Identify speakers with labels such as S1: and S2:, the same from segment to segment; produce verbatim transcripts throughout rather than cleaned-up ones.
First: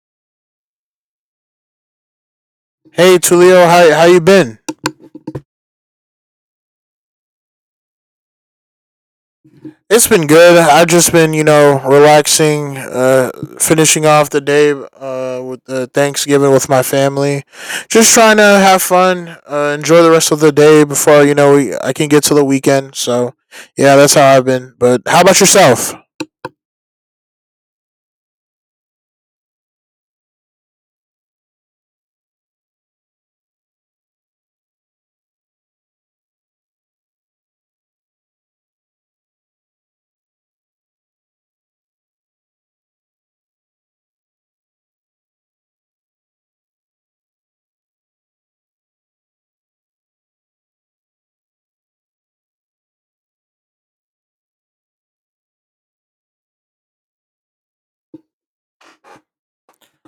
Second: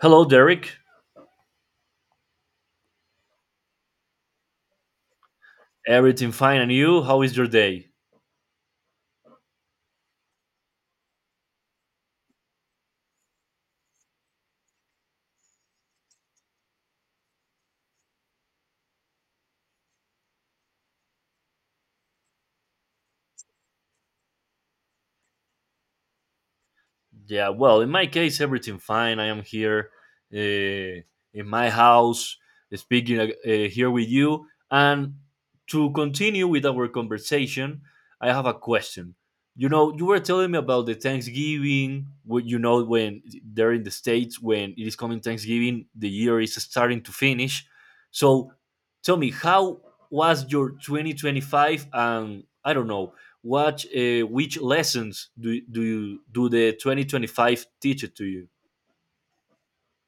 S1: Hello, Derek.
S2: Hey Tulio, how how you been?
S1: Everything fine, and you? How is your day?
S2: It's been good. I've just been, you know, relaxing, uh, finishing off the day uh, with uh, Thanksgiving with my family. Just trying to have fun, uh, enjoy the rest of the day before you know we, I can get to the weekend. So, yeah, that's how I've been. But how about yourself?
S1: Yeah, well, in my case, everything fine. I am here uh, in my house, speaking uh, here with you. And to continue with our conversation, I have a question. You know, you were telling me about the Thanksgiving. What you know when there in the states when it is coming Thanksgiving, the year is starting to finish. So, tell me, how was your twenty twenty-five? And I don't know what uh, which lessons do do you do the twenty twenty-five teach it to you.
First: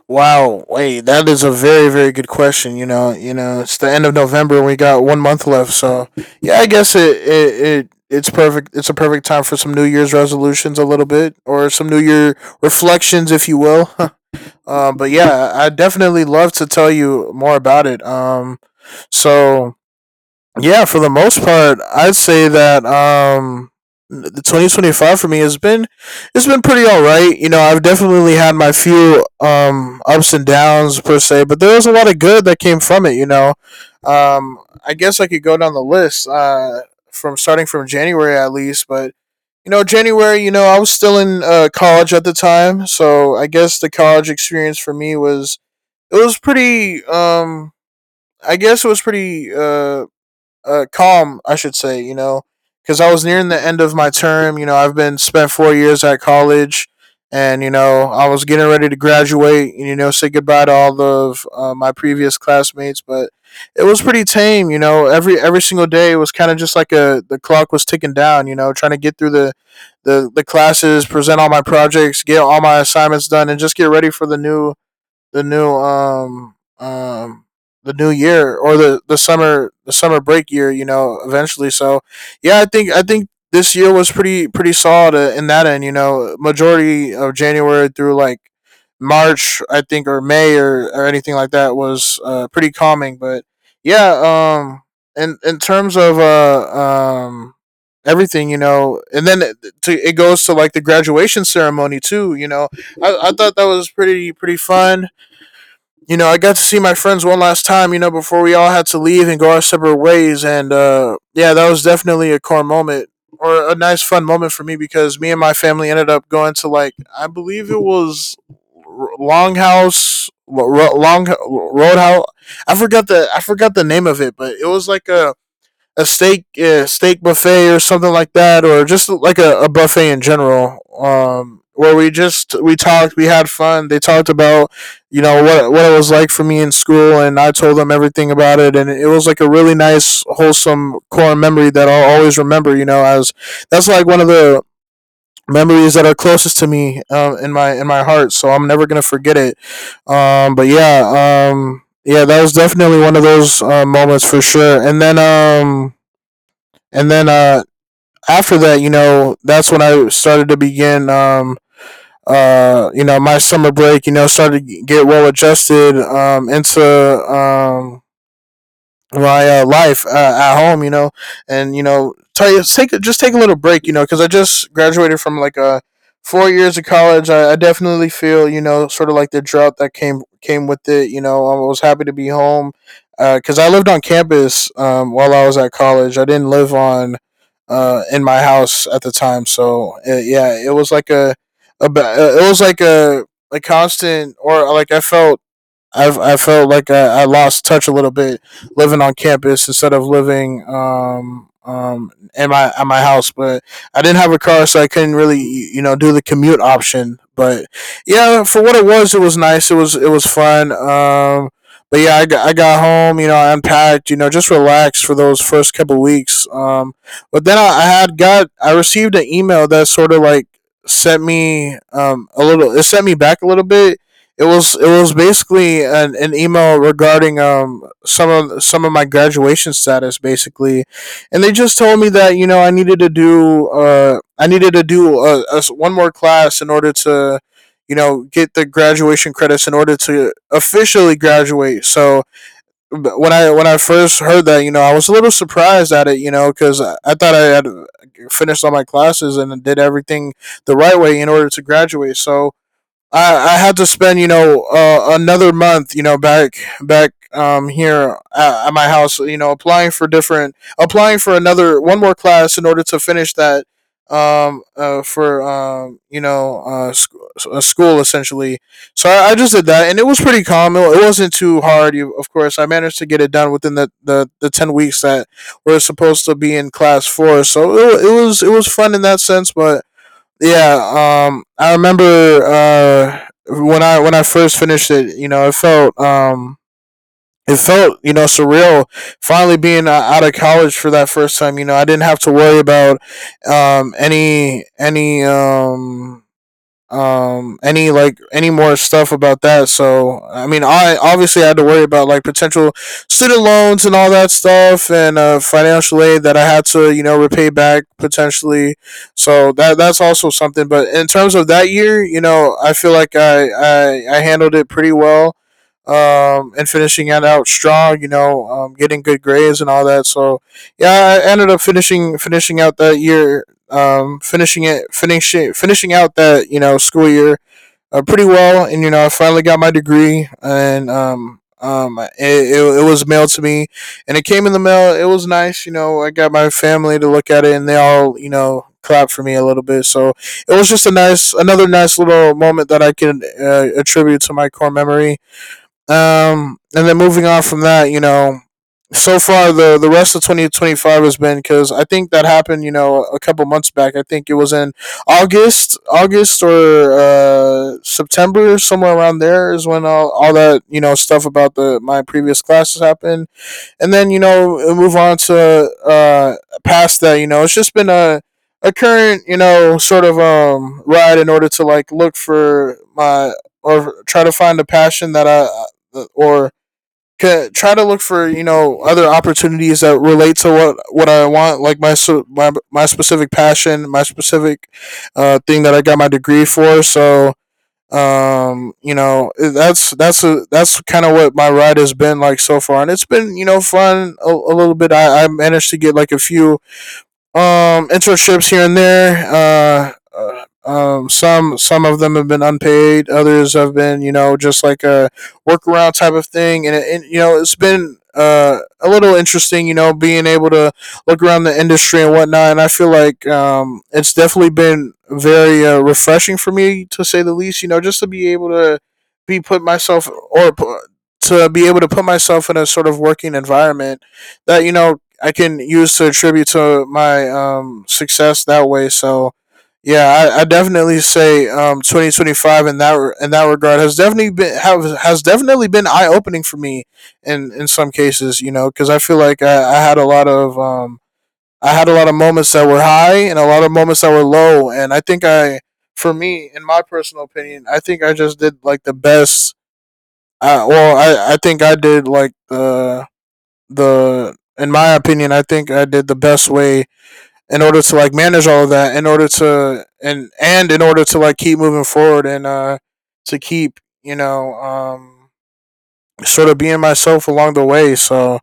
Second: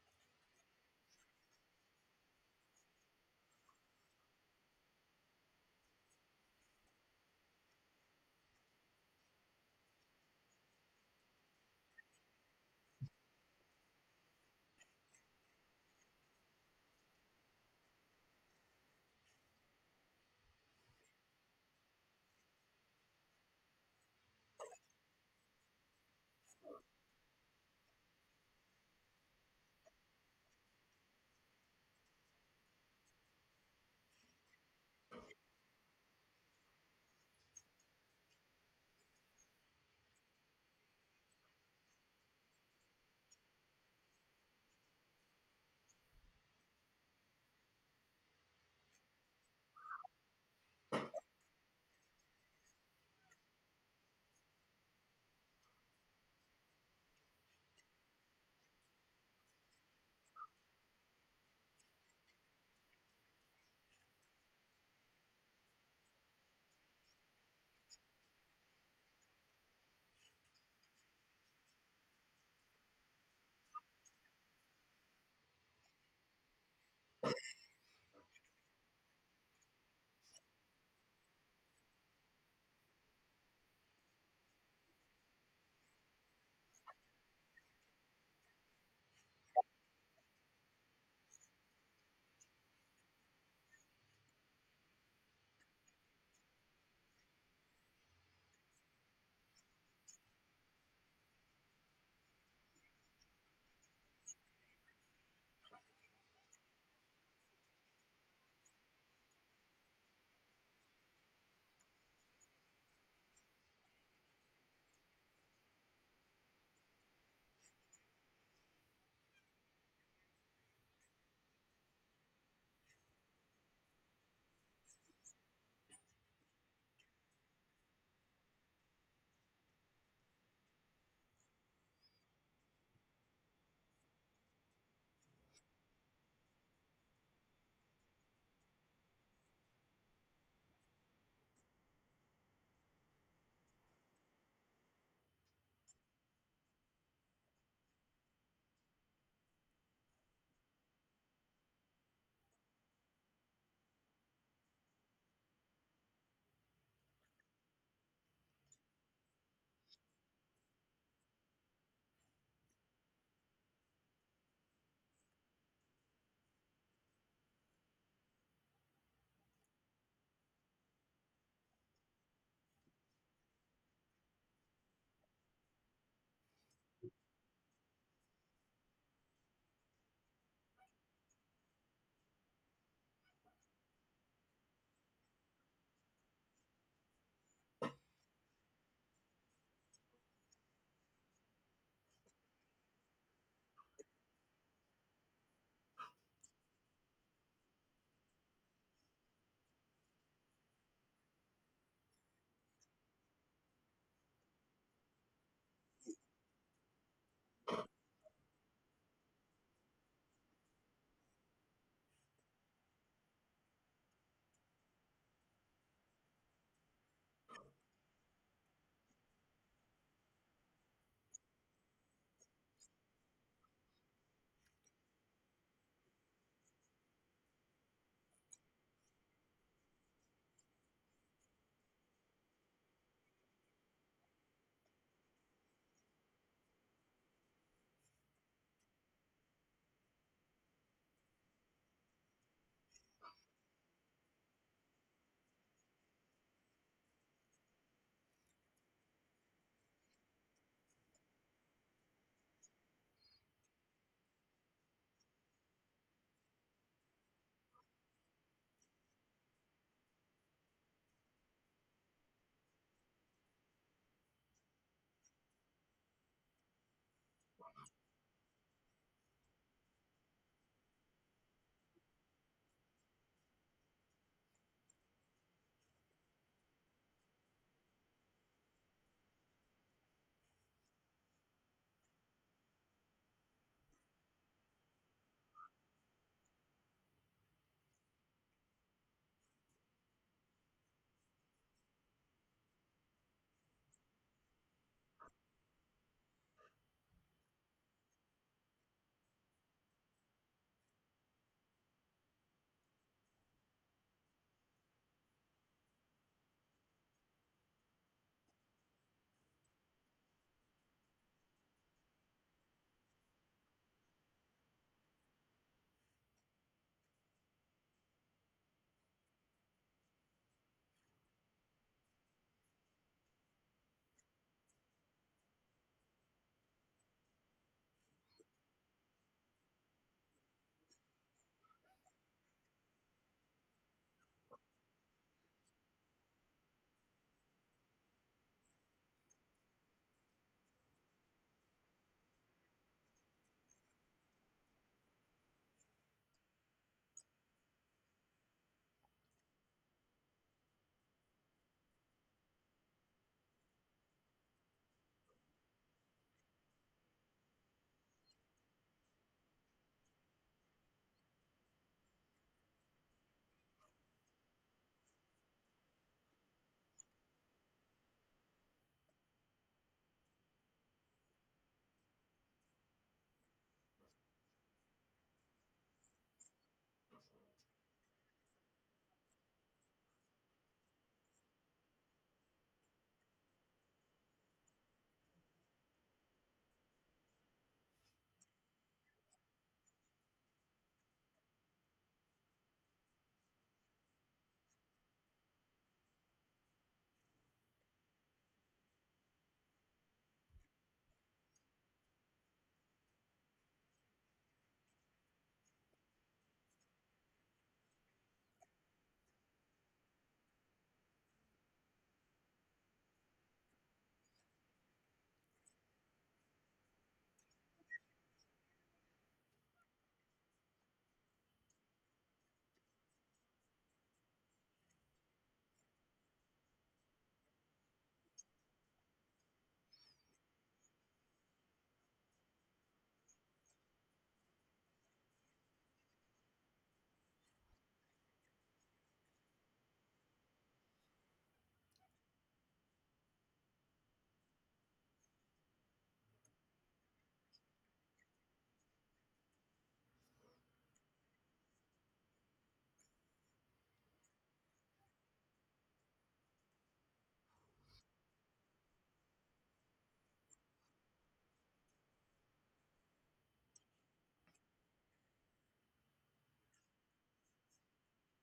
S2: Wow, wait, that is a very very good question. You know, you know, it's the end of November. We got one month left, so yeah, I guess it it, it it's perfect. It's a perfect time for some New Year's resolutions, a little bit, or some New Year reflections, if you will. Um, but yeah, I definitely love to tell you more about it. Um, so yeah, for the most part, I'd say that um the twenty twenty-five for me has been it's been pretty all right. You know, I've definitely had my few um ups and downs per se, but there was a lot of good that came from it, you know. Um I guess I could go down the list uh from starting from January at least, but you know, January, you know, I was still in uh, college at the time, so I guess the college experience for me was it was pretty um I guess it was pretty uh uh, calm, I should say, you know, because I was nearing the end of my term. You know, I've been spent four years at college, and you know, I was getting ready to graduate and you know say goodbye to all of uh, my previous classmates, but it was pretty tame. You know, every every single day was kind of just like a the clock was ticking down. You know, trying to get through the the the classes, present all my projects, get all my assignments done, and just get ready for the new the new um um the new year or the the summer the summer break year. You know, eventually. So yeah, I think I think this year was pretty pretty solid uh, in that end. You know, majority of January through like March, I think, or May or or anything like that was uh, pretty calming. But yeah, um, in in terms of uh um everything you know and then it, to, it goes to like the graduation ceremony too, you know, I, I thought that was pretty pretty fun. You know, I got to see my friends one last time, you know, before we all had to leave and go our separate ways. And uh, yeah, that was definitely a core moment or a nice, fun moment for me because me and my family ended up going to, like, I believe it was Longhouse, Long Roadhouse. I forgot the I forgot the name of it, but it was like a a steak uh, steak buffet or something like that, or just like a, a buffet in general, um, where we just we talked, we had fun. They talked about you know what what it was like for me in school, and I told them everything about it, and it was like a really nice, wholesome core memory that I'll always remember. You know, as that's like one of the memories that are closest to me um, in my in my heart, so I'm never gonna forget it. Um, but yeah um, Yeah, that was definitely one of those uh, moments for sure. And then um, and then uh, after that, you know, that's when I started to begin. Um, uh, you know, my summer break, you know, started to get well adjusted um, into um, my uh, life uh, at home, you know, and you know, t- take just take a little break, you know, because I just graduated from like a four years of college. I, I definitely feel, you know, sort of like the drought that came came with it. You know, I was happy to be home because I lived on campus um, while I was at college. I didn't live on uh, In my house at the time, so uh, yeah, it was like a, a ba- uh, it was like a a constant, or like I felt I've, I felt like I, I lost touch a little bit living on campus instead of living um, um, in my at my house. But I didn't have a car, so I couldn't really you know do the commute option. But yeah, for what it was, it was nice. It was it was fun. Um, but yeah, I got, I got home. You know, I unpacked. You know, just relaxed for those first couple of weeks. Um, but then I, I had got I received an email that sort of like sent me um a little it sent me back a little bit. It was it was basically an, an email regarding um some of some of my graduation status, basically, and they just told me that you know I needed to do uh I needed to do a, a s- one more class in order to you know get the graduation credits in order to officially graduate. So b- when I when I first heard that, you know, I was a little surprised at it, you know, cuz I, I thought I had uh, finished all my classes and did everything the right way in order to graduate. So I, I had to spend, you know, uh, another month, you know, back back um here at, at my house, you know, applying for different applying for another one more class in order to finish that um uh, for um you know uh sc- a school, essentially. So I, I just did that and it was pretty calm. It, it wasn't too hard. You, of course I managed to get it done within the, the the ten weeks that we're supposed to be in class for. So it, it was it was fun in that sense. But yeah, um I remember uh when i when i first finished it, you know, it felt um it felt, you know, surreal finally being uh, out of college for that first time. You know, I didn't have to worry about um any any um um any like any more stuff about that. So I mean, I obviously had to worry about like potential student loans and all that stuff and uh financial aid that I had to you know repay back potentially. So that that's also something. But in terms of that year, you know, I feel like i i, I handled it pretty well, um and finishing it out strong, you know, um getting good grades and all that. So yeah, I ended up finishing finishing out that year, um, finishing it, finishing finishing out that, you know, school year uh, pretty well, and you know I finally got my degree, and um, um, it, it, it was mailed to me, and it came in the mail. It was nice, you know. I got my family to look at it, and they all you know clapped for me a little bit. So it was just a nice, another nice little moment that I can uh, attribute to my core memory. Um, and then, moving on from that, you know, so far the the rest of twenty twenty-five has been, because I think that happened, you know, a couple months back. I think it was in August, August or uh, September, somewhere around there, is when all all that you know stuff about the my previous classes happened. And then you know move on to uh past that, you know it's just been a a current, you know, sort of um ride in order to like look for my or try to find a passion that I uh, or try to look for you know other opportunities that relate to what what I want, like my so- my, my specific passion, my specific uh thing that I got my degree for. So um you know that's that's a, that's kind of what my ride has been like so far, and it's been you know fun a, a little bit. I, I managed to get like a few um internships here and there. Uh, uh, um, some some of them have been unpaid. Others have been, you know, just like a workaround type of thing. And, and you know, it's been uh, a little interesting, you know, being able to look around the industry and whatnot. And I feel like um, it's definitely been very uh, refreshing for me, to say the least. You know, just to be able to be put myself or to be able to put myself in a sort of working environment that you know I can use to attribute to my um success that way. So yeah, I, I definitely say um twenty twenty-five in that re- in that regard has definitely been have, has definitely been eye opening for me in in some cases, you know, cuz I feel like I, I had a lot of um I had a lot of moments that were high and a lot of moments that were low, and I think I for me, in my personal opinion, I think I just did like the best I, well, I, I think I did like the the in my opinion, I think I did the best way in order to like manage all of that, in order to and and in order to like keep moving forward, and uh to keep, you know um sort of being myself along the way. So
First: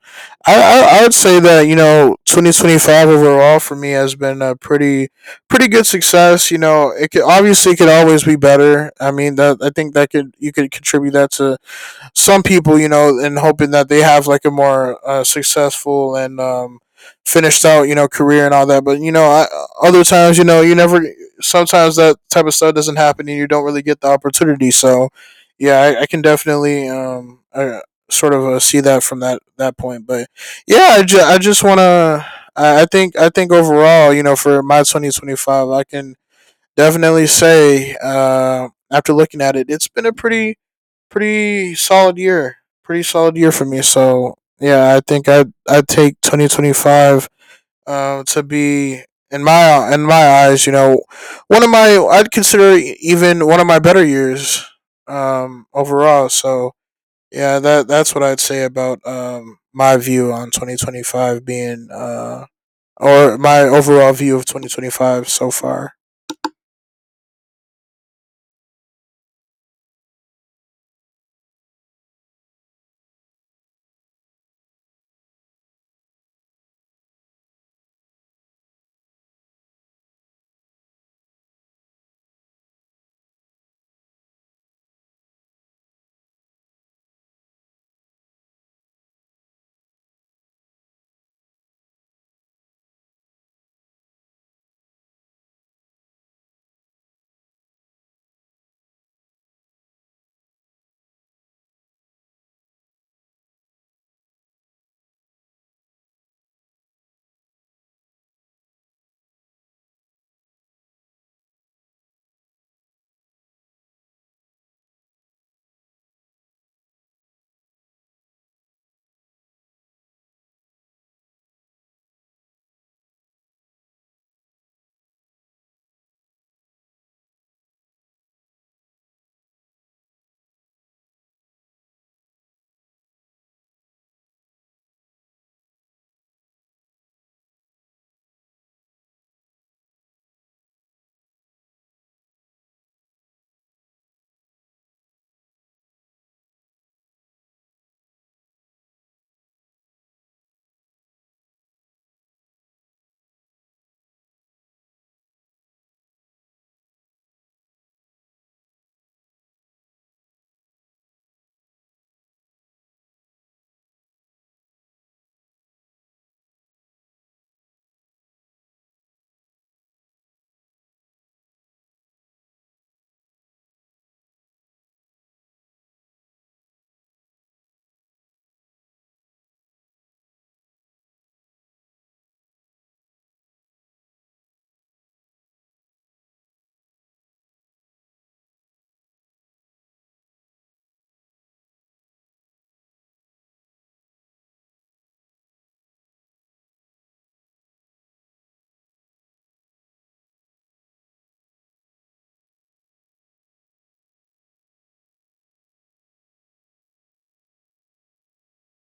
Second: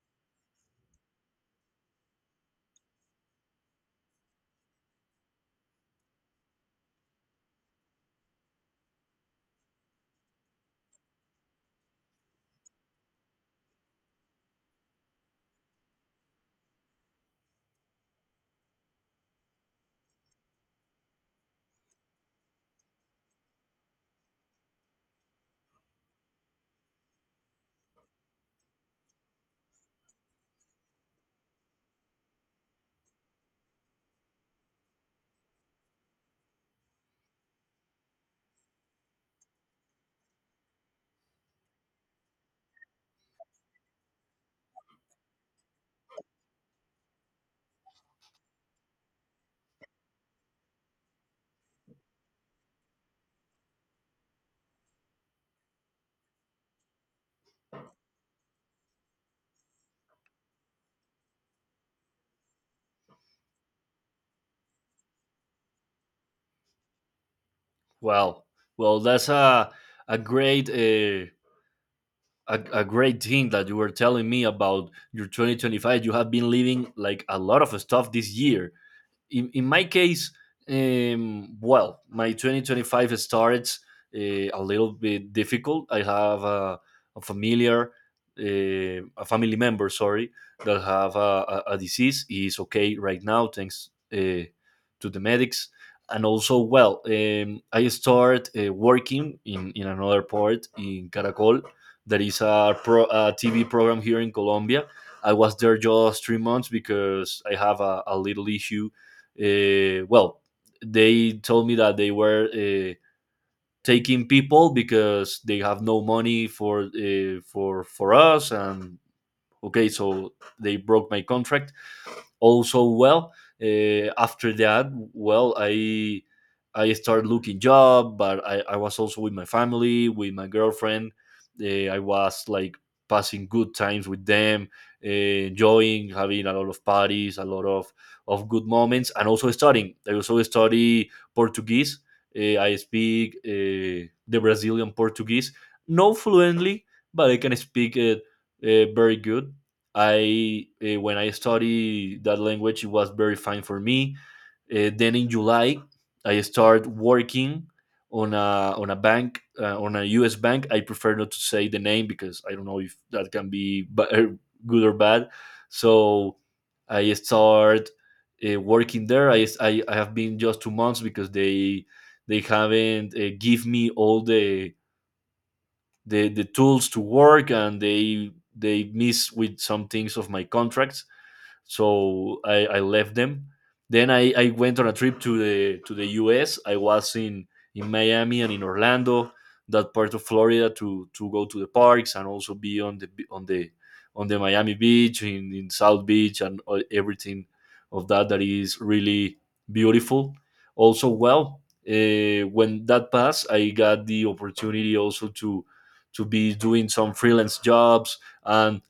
S2: I I, I would say that, you know, twenty twenty-five overall for me has been a pretty pretty good success. You know, it could, obviously it could always be better. I mean that, I think that could, you could contribute that to some people, you know, and hoping that they have like a more uh, successful and um, finished out, you know, career and all that. But you know, I, other times, you know, you never. Sometimes that type of stuff doesn't happen, and you don't really get the opportunity. So, yeah, I, I can definitely um, I, sort of uh, see that from that that point. But yeah, I, ju- I just want to. I I think I think overall, you know, for my twenty twenty five, I can definitely say, uh, after looking at it, it's been a pretty pretty solid year. Pretty solid year for me. So yeah, I think I I take twenty twenty five uh, to be in my in my eyes, you know, one of my, I'd consider e, even one of my better years um, overall. So yeah, that that's what I'd say about um, my view on twenty twenty five being uh, or my overall view of twenty twenty five so far.
S1: Wow, well, that's a a great uh, a, a great thing that you were telling me about your twenty twenty-five. You have been living like a lot of stuff this year. In, in my case, um, well, my twenty twenty-five starts uh, a little bit difficult. I have a, a familiar, uh, a family member, sorry, that have a, a, a disease. He is okay right now, thanks uh, to the medics. And also, well, um, I start uh, working in, in another port in Caracol. That is a, pro, a T V program here in Colombia. I was there just three months because I have a, a little issue. uh, well, they told me that they were uh, taking people because they have no money for uh, for for us, and okay, so they broke my contract. Also, well, uh, after that, well, I I started looking job, but I, I was also with my family, with my girlfriend. Uh, I was like passing good times with them, uh, enjoying, having a lot of parties, a lot of of good moments, and also studying. I also study Portuguese. Uh, I speak uh, the Brazilian Portuguese, not fluently, but I can speak uh, uh, very good. I uh, when I study that language, it was very fine for me. Uh, then in July, I start working on a on a bank, uh, on a U S bank. I prefer not to say the name because I don't know if that can be ba- er, good or bad. So I start uh, working there. I, I I have been just two months because they they haven't uh, give me all the the the tools to work, and they they miss with some things of my contracts, so I, I left them. Then I, I went on a trip to the to the U S. I was in in Miami and in Orlando, that part of Florida, to to go to the parks and also be on the on the on the Miami beach, in, in South Beach, and everything of that that is really beautiful. Also, well, uh, when that passed, I got the opportunity also to to be doing some freelance jobs, and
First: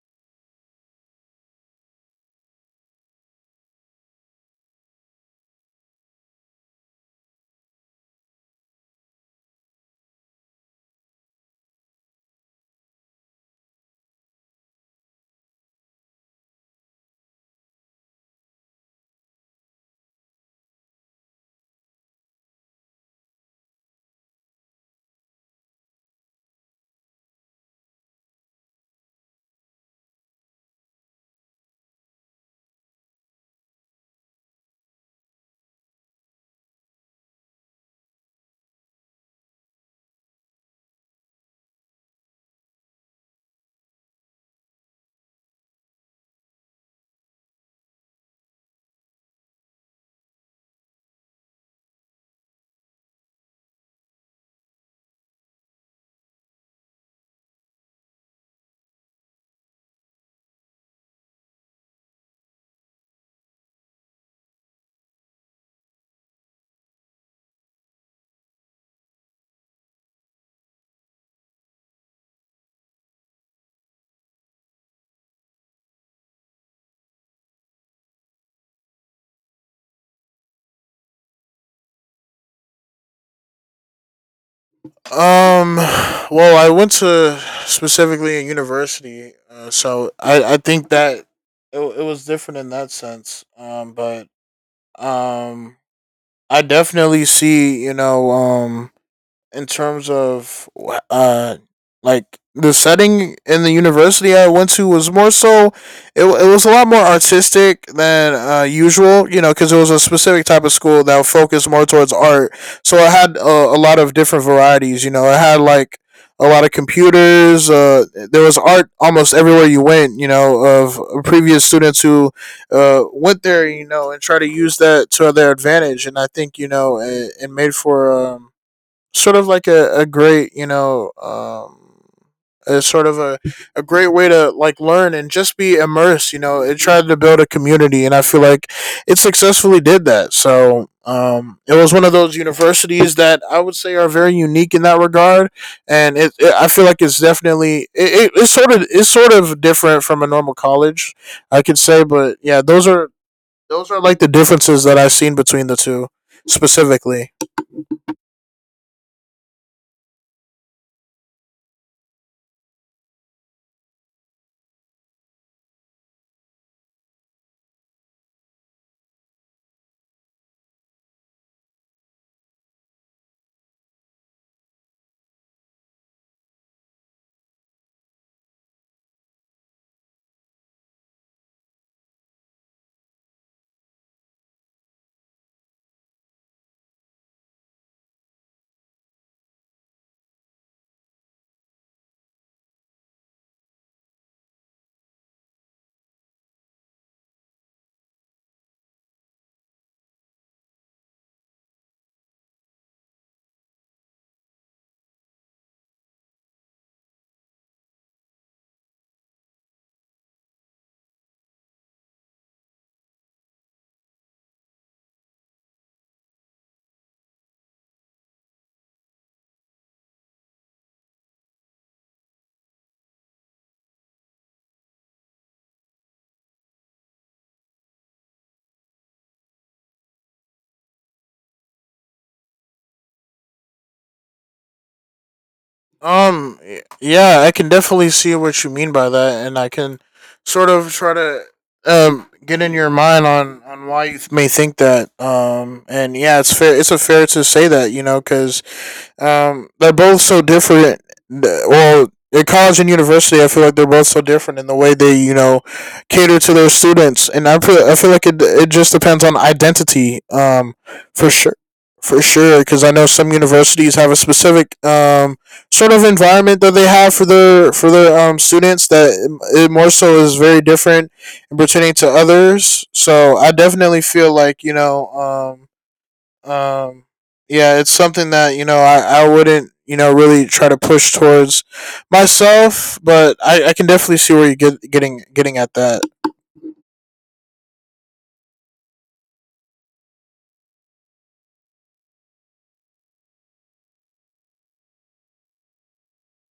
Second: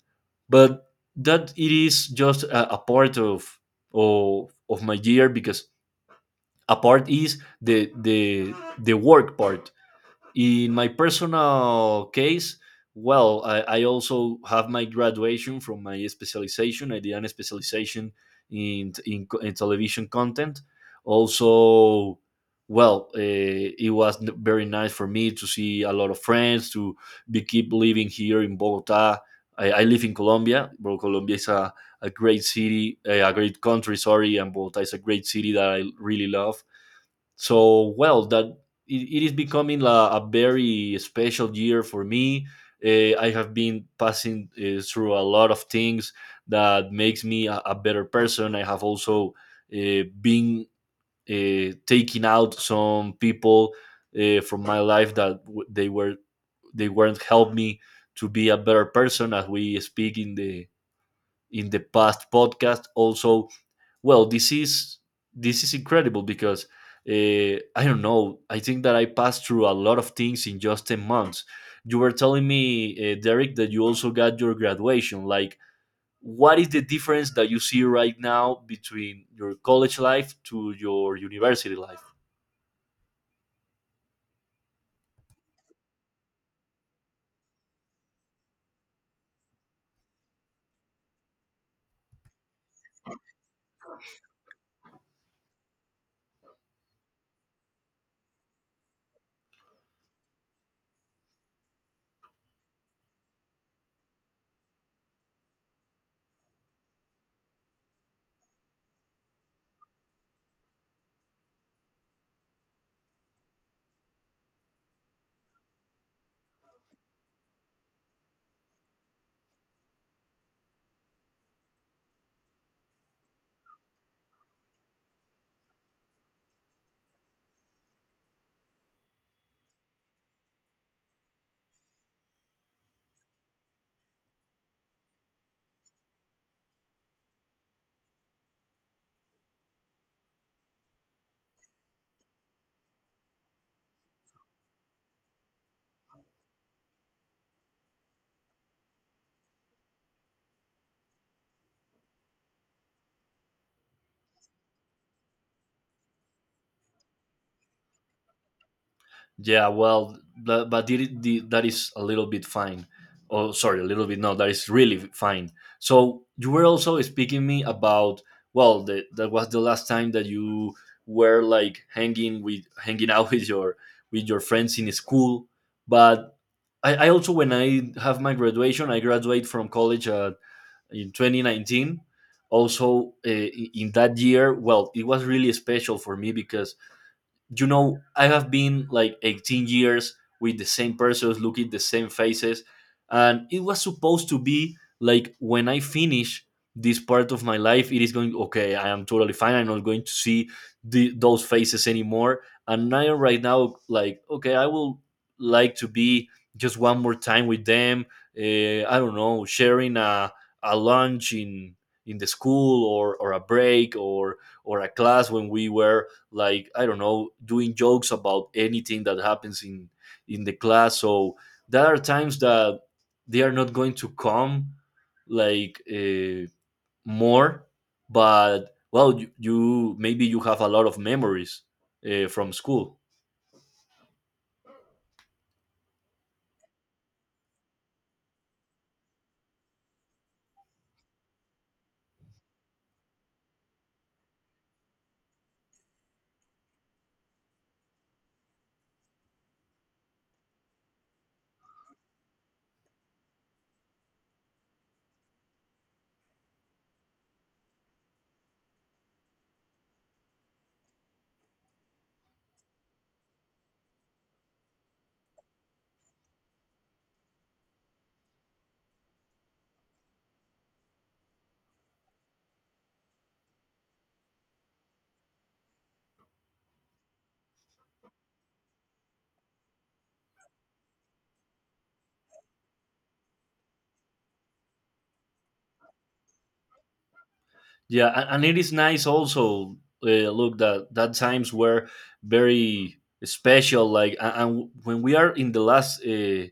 S1: but that it is just a, a part of, of of my year, because a part is the the the work part. In my personal case, well, I, I also have my graduation from my specialization. I did an specialization in in, co- in television content. Also, well, uh, it was n- very nice for me to see a lot of friends, to be keep living here in Bogota. I, I live in Colombia. Bro, Colombia is a, a great city, uh, a great country. Sorry, and Bogota is a great city that I really love, so well that it, it is becoming a, a very special year for me. uh, I have been passing uh, through a lot of things that makes me a, a better person. I have also uh, been uh, taking out some people uh, from my life that w- they were, they weren't help me to be a better person, as we speak in the in the past podcast. Also, well, this is this is incredible because uh, I don't know. I think that I passed through a lot of things in just ten months. You were telling me, uh, Derek, that you also got your graduation. Like, what is the difference that you see right now between your college life to your university life?
S2: Um, well, I went to specifically a university, uh, so I, I think that it, it was different in that sense. Um, but um, I definitely see, you know um in terms of wh- uh like the setting in the university I went to was more so it, it was a lot more artistic than uh, usual, you know, because it was a specific type of school that focused more towards art, so I had a, a lot of different varieties, you know. I had like a lot of computers, uh, there was art almost everywhere you went, you know, of previous students who uh, went there, you know, and try to use that to their advantage. And I think, you know, it, it made for um, sort of like a, a great, you know um a sort of a, a great way to like learn and just be immersed, you know. It tried to build a community, and I feel like it successfully did that. So um it was one of those universities that I would say are very unique in that regard. And it, it I feel like it's definitely it, it, it's sort of it's sort of different from a normal college, I could say. But yeah, those are those are like the differences that I've seen between the two, specifically.
S1: Yeah, well, that, but did it, that is a little bit fine. Oh, sorry, a little bit. No, that is really fine. So you were also speaking me about, well, the, that was the last time that you were like hanging with hanging out with your with your friends in school. But I, I also, when I have my graduation, I graduate from college uh, in twenty nineteen. Also, uh, in in that year, well, it was really special for me because you know I have been like eighteen years with the same persons, looking the same faces. And it was supposed to be like when I finish this part of my life, it is going okay, I am totally fine, I'm not going to see the, those faces anymore. And I am right now like okay, I will like to be just one more time with them, uh, I don't know, sharing a, a lunch in in the school, or, or a break, or or a class when we were, like, I don't know, doing jokes about anything that happens in in the class. So there are times that they are not going to come like uh, more. But well, you, you maybe, you have a lot of memories uh, from school.
S2: Um, y- yeah, I can definitely see what you mean by that, and I can sort of try to um get in your mind on on why you th- may think that. Um, and yeah, it's fair. It's a fair to say that, you know, because um, they're both so different. Well, at college and university, I feel like they're both so different in the way they, you know, cater to their students. And I feel, I feel like it, it just depends on identity. Um, for sure, for sure, because I know some universities have a specific um sort of environment that they have for their for their um students, that it more so is very different in pertaining to others. So I definitely feel like, you know um um yeah, it's something that, you know, I I wouldn't, you know, really try to push towards myself, but i i can definitely see where you're get, getting getting at that.
S1: Yeah, a- and it is nice also. Uh, look, that that times were very special. Like, a- and when we are in the last uh,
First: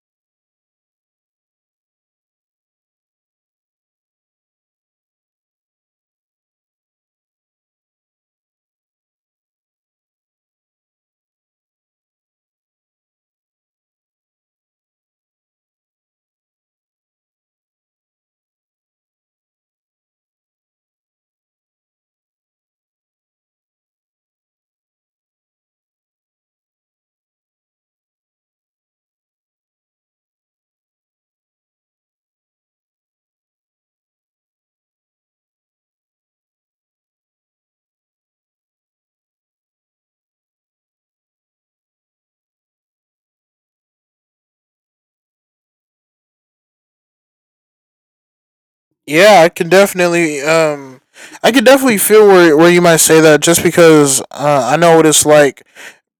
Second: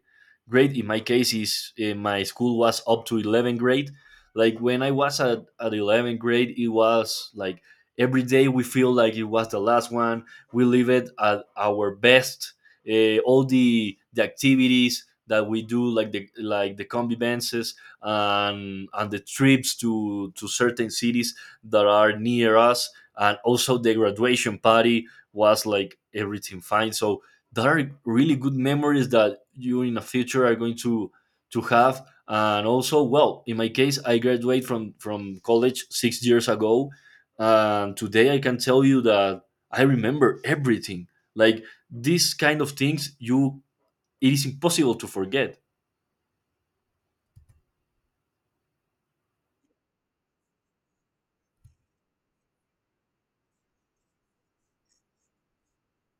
S1: grade, in my case, is uh, my school was up to eleventh grade. Like when I was at at eleventh grade, it was like every day we feel like it was the last one. We live it at our best. Uh, all the the activities that we do, like the like the convivences, and and the trips to to certain cities that are near us, and also the graduation party, was like everything fine. So there are really good memories that you in the future are going to to have. And also, well, in my case, I graduated from from college six years ago, and today I can tell you that I remember everything. Like, these kind of things, you, it is impossible to forget.
S2: Yeah, I can definitely um I can definitely feel where where you might say that, just because uh, I know what it's like.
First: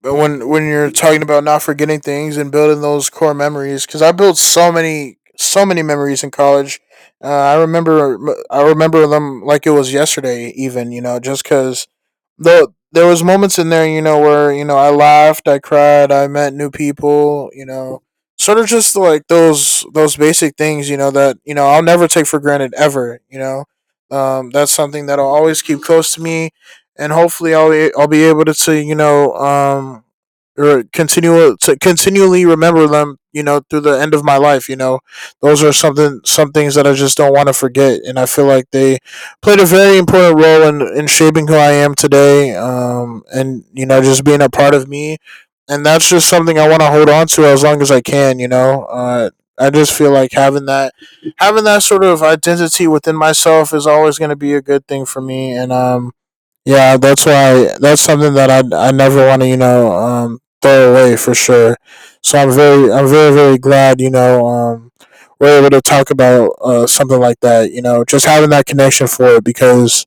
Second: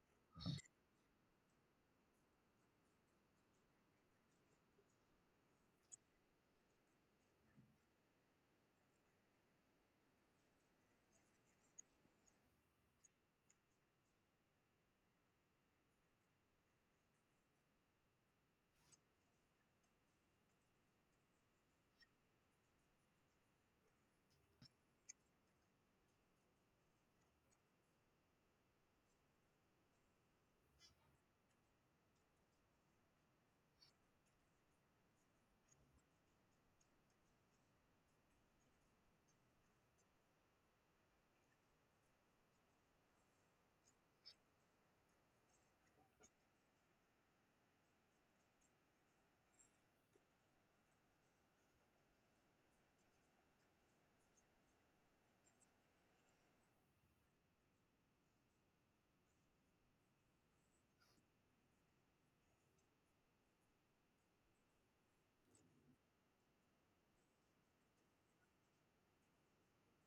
S2: But when when you're talking about not forgetting things and building those core memories, because I built so many so many memories in college. Uh, I remember I remember them like it was yesterday. Even, you know, just because the there was moments in there, you know, where, you know, I laughed, I cried, I met new people, you know, sort of just like those those basic things, you know, that, you know, I'll never take for granted ever. You know, um, that's something that I'll always keep close to me, and hopefully I'll be- I'll be able to, to you know, um or continue to continually remember them, you know, through the end of my life. You know, those are something, some things that I just don't want to forget, and I feel like they played a very important role in in shaping who I am today, um and, you know, just being a part of me. And that's just something I want to hold on to as long as I can, you know. uh I just feel like having that having that sort of identity within myself is always going to be a good thing for me, and um yeah, that's why that's something that I I never want to, you know, um throw away for sure. So I'm very I'm very very glad, you know, um we're able to talk about uh something like that. You know, just having that connection for it, because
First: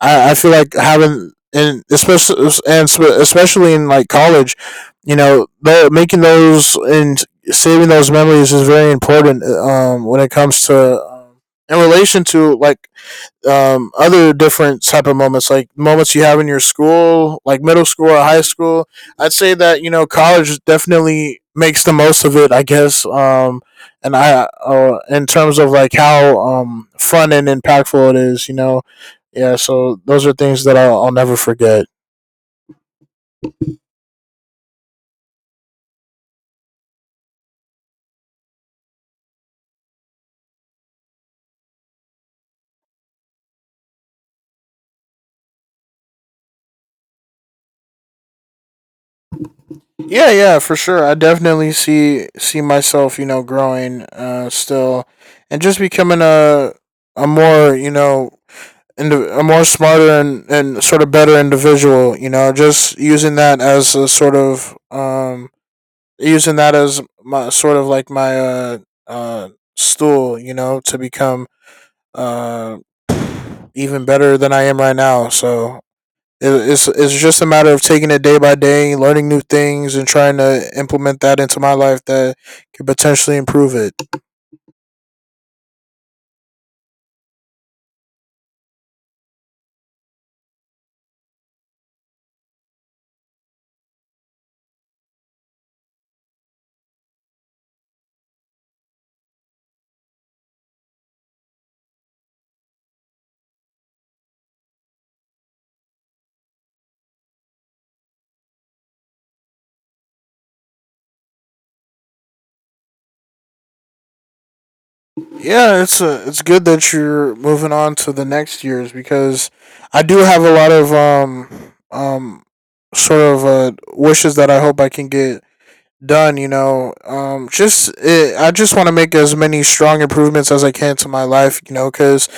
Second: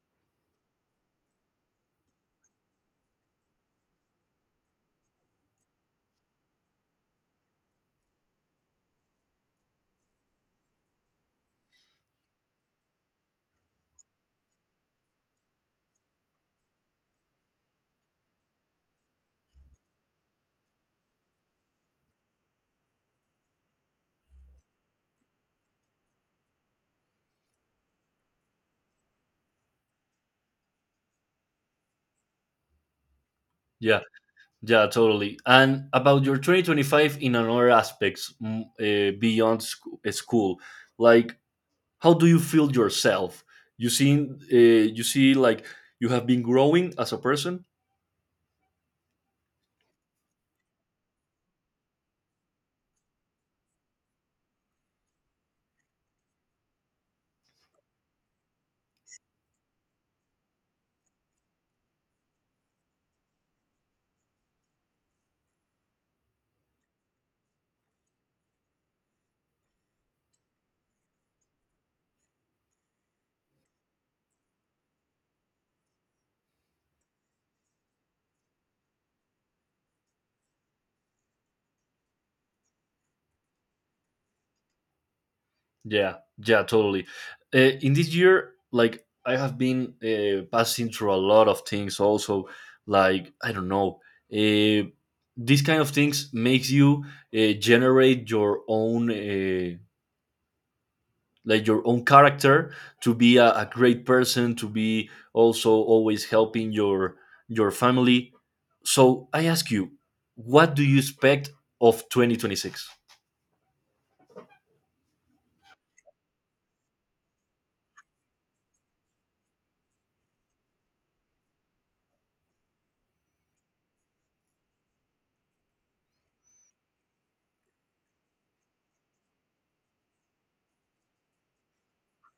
S2: I I feel like having, and especially and spe- especially in like college, you know, the, making those and saving those memories is very important. Uh, Um, when it comes to um, in relation to like um, other different type of moments, like moments you have in your school, like middle school or high school. I'd say that, you know, college definitely makes the most of it, I guess. Um, and I, uh, in terms of like how um, fun and impactful it is, you know, yeah. So those are things that I'll, I'll never forget.
S1: Yeah. Yeah, totally. And about your two thousand twenty-five in another aspects, mm, uh, beyond sc- uh, school, like, how do you feel yourself? You see, uh, you see like you have been growing as a person.
S2: Yeah, yeah, for sure. I definitely see see myself, you know, growing, uh, still, and just becoming a a more, you know, indi- a more smarter and, and sort of better individual. You know, just using that as a sort of um using that as my sort of like my uh uh stool. You know, to become uh even better than I am right now. So it, it's it's just a matter of taking it day by day, learning new things, and trying to implement that into my life that could potentially improve it.
S1: Yeah, yeah, totally. Uh, in this year, like I have been uh, passing through a lot of things. Also, like I don't know, uh, these kind of things makes you uh, generate your own uh, like your own character to be a, a great person, to be also always helping your your family. So I ask you, what do you expect of twenty twenty-six?
S2: Yeah, it's a, it's good that you're moving on to the next years, because I do have a lot of um um sort of uh, wishes that I hope I can get done. You know, um, just it, I just want to make as many strong improvements as I can to my life. You know, because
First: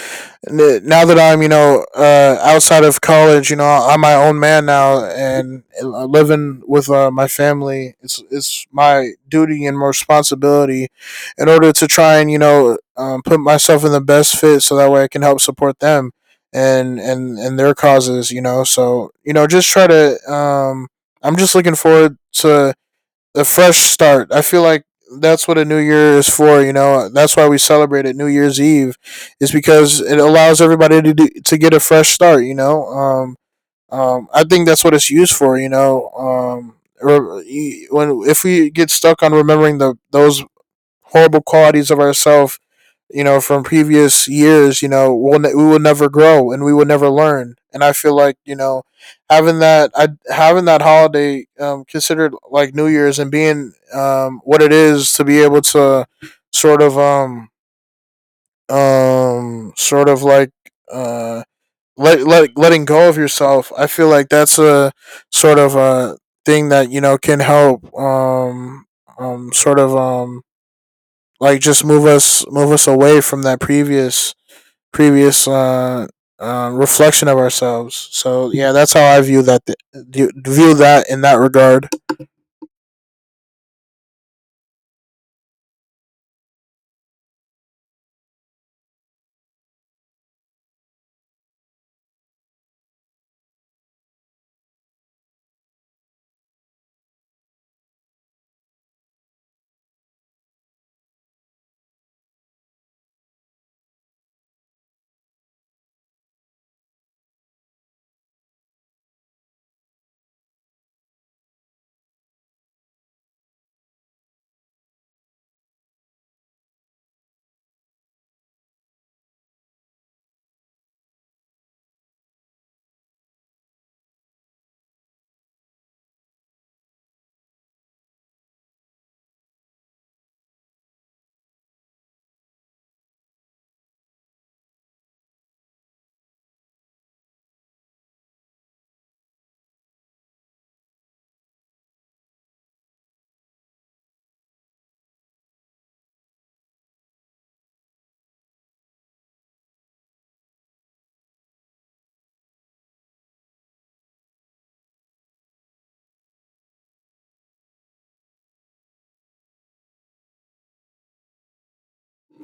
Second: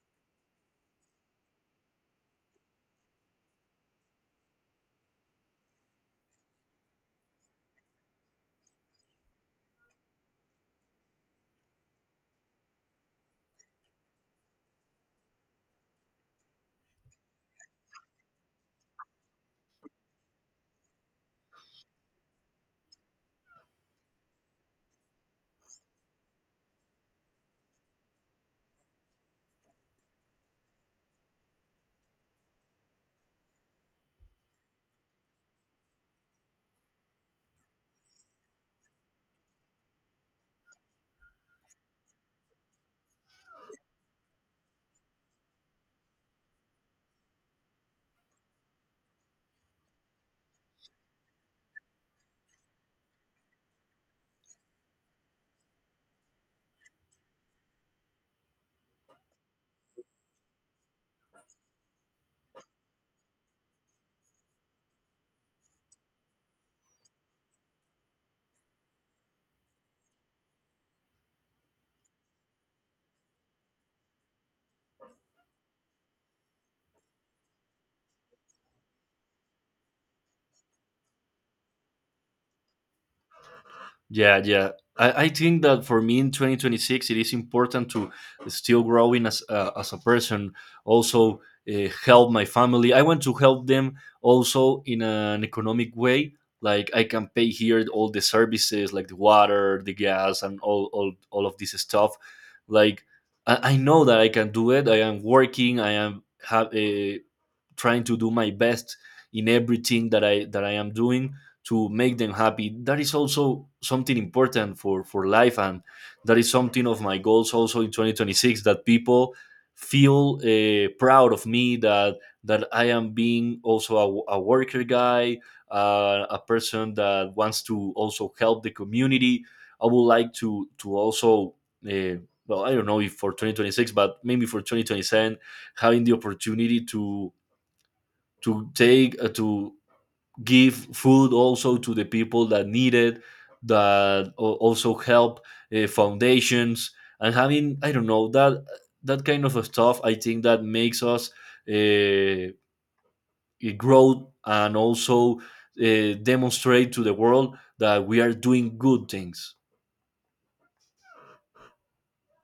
S2: now that I'm, you know, uh, outside of college, you know, I'm my own man now, and uh, living with uh, my family, it's it's my duty and responsibility, in order to try and, you know, um, put myself in the best fit, so that way I can help support them and and and their causes, you know. So you know, just try to. Um, I'm just looking forward to a fresh start. I feel like that's what a new year is for. You know, that's why we celebrate it, New Year's Eve, is because it allows everybody to do, to get a fresh start. You know, um, um, I think that's what it's used for. You know, um, when if we get stuck on remembering the those horrible qualities of ourselves, you know, from previous years, you know, we'll ne- we will never grow and we will never learn. And I feel like, you know, having that I having that holiday, um, considered like New Year's, and being um, what it is to be able to sort of um um sort of like uh let, let, letting go of yourself. I feel like that's a sort of a thing that, you know, can help um um sort of um like just move us move us away from that previous previous uh, uh, reflection of ourselves. So yeah, that's how I view that. View that in that regard.
S1: Yeah, yeah. I, I think that for me in twenty twenty-six, it is important to still growing as uh, as a person. Also, uh, help my family. I want to help them also in an economic way. Like I can pay here all the services, like the water, the gas, and all all, all of this stuff. Like I, I know that I can do it. I am working. I am have uh, trying to do my best in everything that I that I am doing, to make them happy. That is also something important for for life, and that is something of my goals also in twenty twenty-six, that people feel uh, proud of me, that that I am being also a, a worker guy, uh, a person that wants to also help the community. I would like to to also. Uh, well, I don't know if for twenty twenty-six, but maybe for twenty twenty-seven, having the opportunity to to take uh, to give food also to the people that need it, that al- also help uh, foundations, and having, I don't know, that that kind of stuff. I think that makes us uh, grow, and also uh, demonstrate to the world that we are doing good things.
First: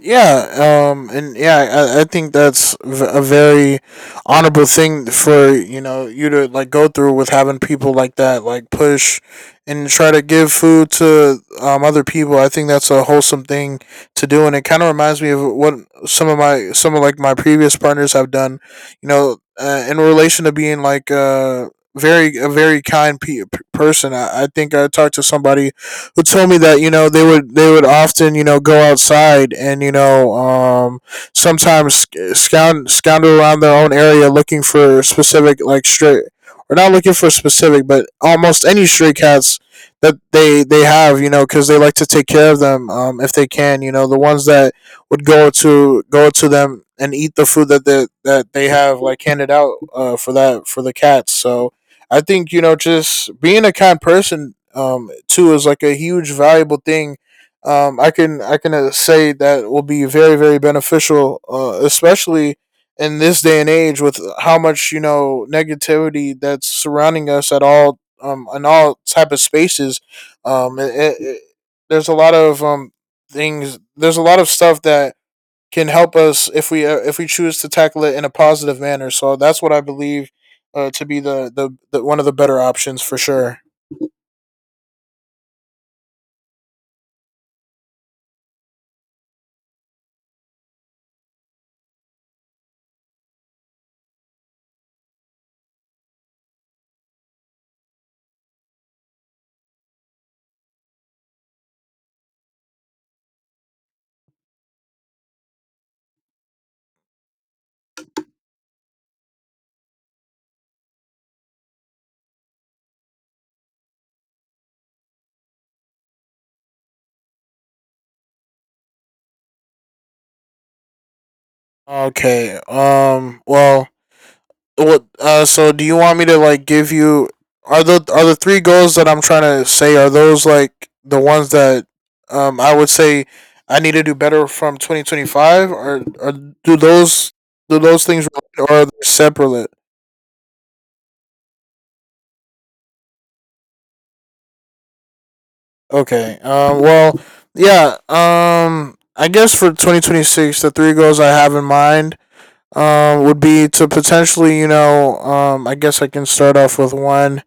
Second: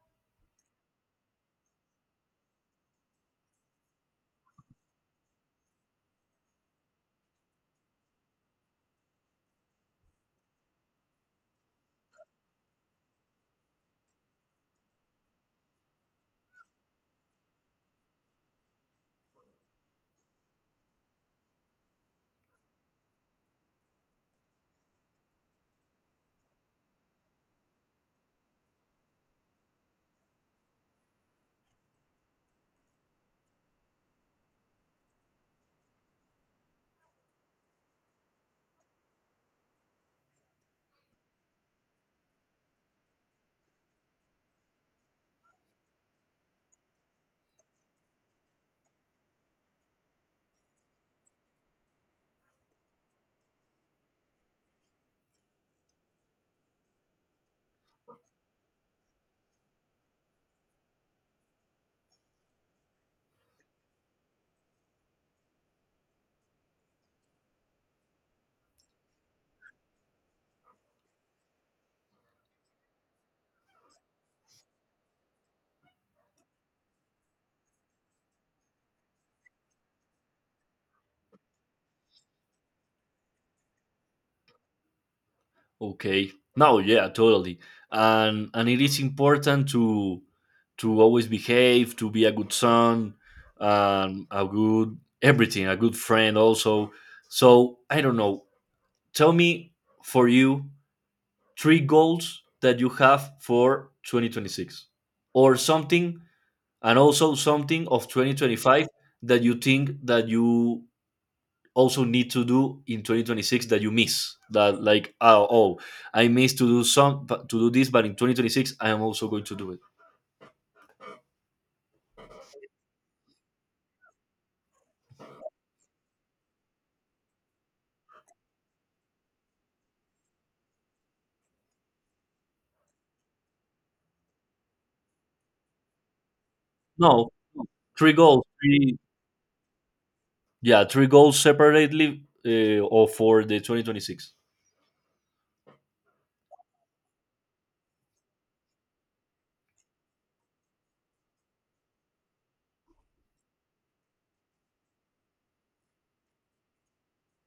S2: Yeah, um, and yeah, I, I think that's v- a very honorable thing for you know you to like go through with having people like that like push and try to give food to um other people. I think that's a wholesome thing to do, and it kind of reminds me of what some of my some of like my previous partners have done. You know, uh, in relation to being like uh very a very kind pe- person. I, I think I talked to somebody who told me that you know they would they would often you know go outside and you know um, sometimes scound scoundrel around their own area looking for specific like stray or not looking for specific but almost any stray cats that they they have you know because they like to take care of them, um, if they can, you know, the ones that would go to go to them and eat the food that they that they have like handed out uh, for that for the cats. So I think, you know, just being a kind person um too is like a huge valuable thing. Um, I can I can uh, say that will be very very beneficial, uh, especially in this day and age with how much, you know, negativity that's surrounding us at all um in all type of spaces. Um, it, it, it- there's a lot of um things. There's a lot of stuff that can help us if we uh, if we choose to tackle it in a positive manner. So that's what I believe uh, to be the, the the one of the better options for sure.
S1: Okay. No, yeah, totally. And and it is important to to always behave, to be a good son, um, a good everything, a good friend also. So I don't know. Tell me, for you, three goals that you have for twenty twenty-six or something, and also something of twenty twenty-five that you think that you also need to do in twenty twenty-six, that you miss, that like, oh, oh, I missed to do some, to do this, but in twenty twenty-six I am also going to do it.
S2: Okay. Um, well, what? Uh, so do you want me to like give you? Are the are the three goals that I'm trying to say are those like the ones that um I would say I need to do better from twenty twenty-five? or or do
S1: No,
S2: those do those
S1: three
S2: things
S1: goals.
S2: relate, or are
S1: Three,
S2: they separate?
S1: yeah, three goals separately, uh, or for the twenty twenty-six?
S2: Okay. Um, well, yeah. Um, I guess for twenty twenty-six, the three goals I have in mind um would be to potentially, you know, um, I guess I can start off with one.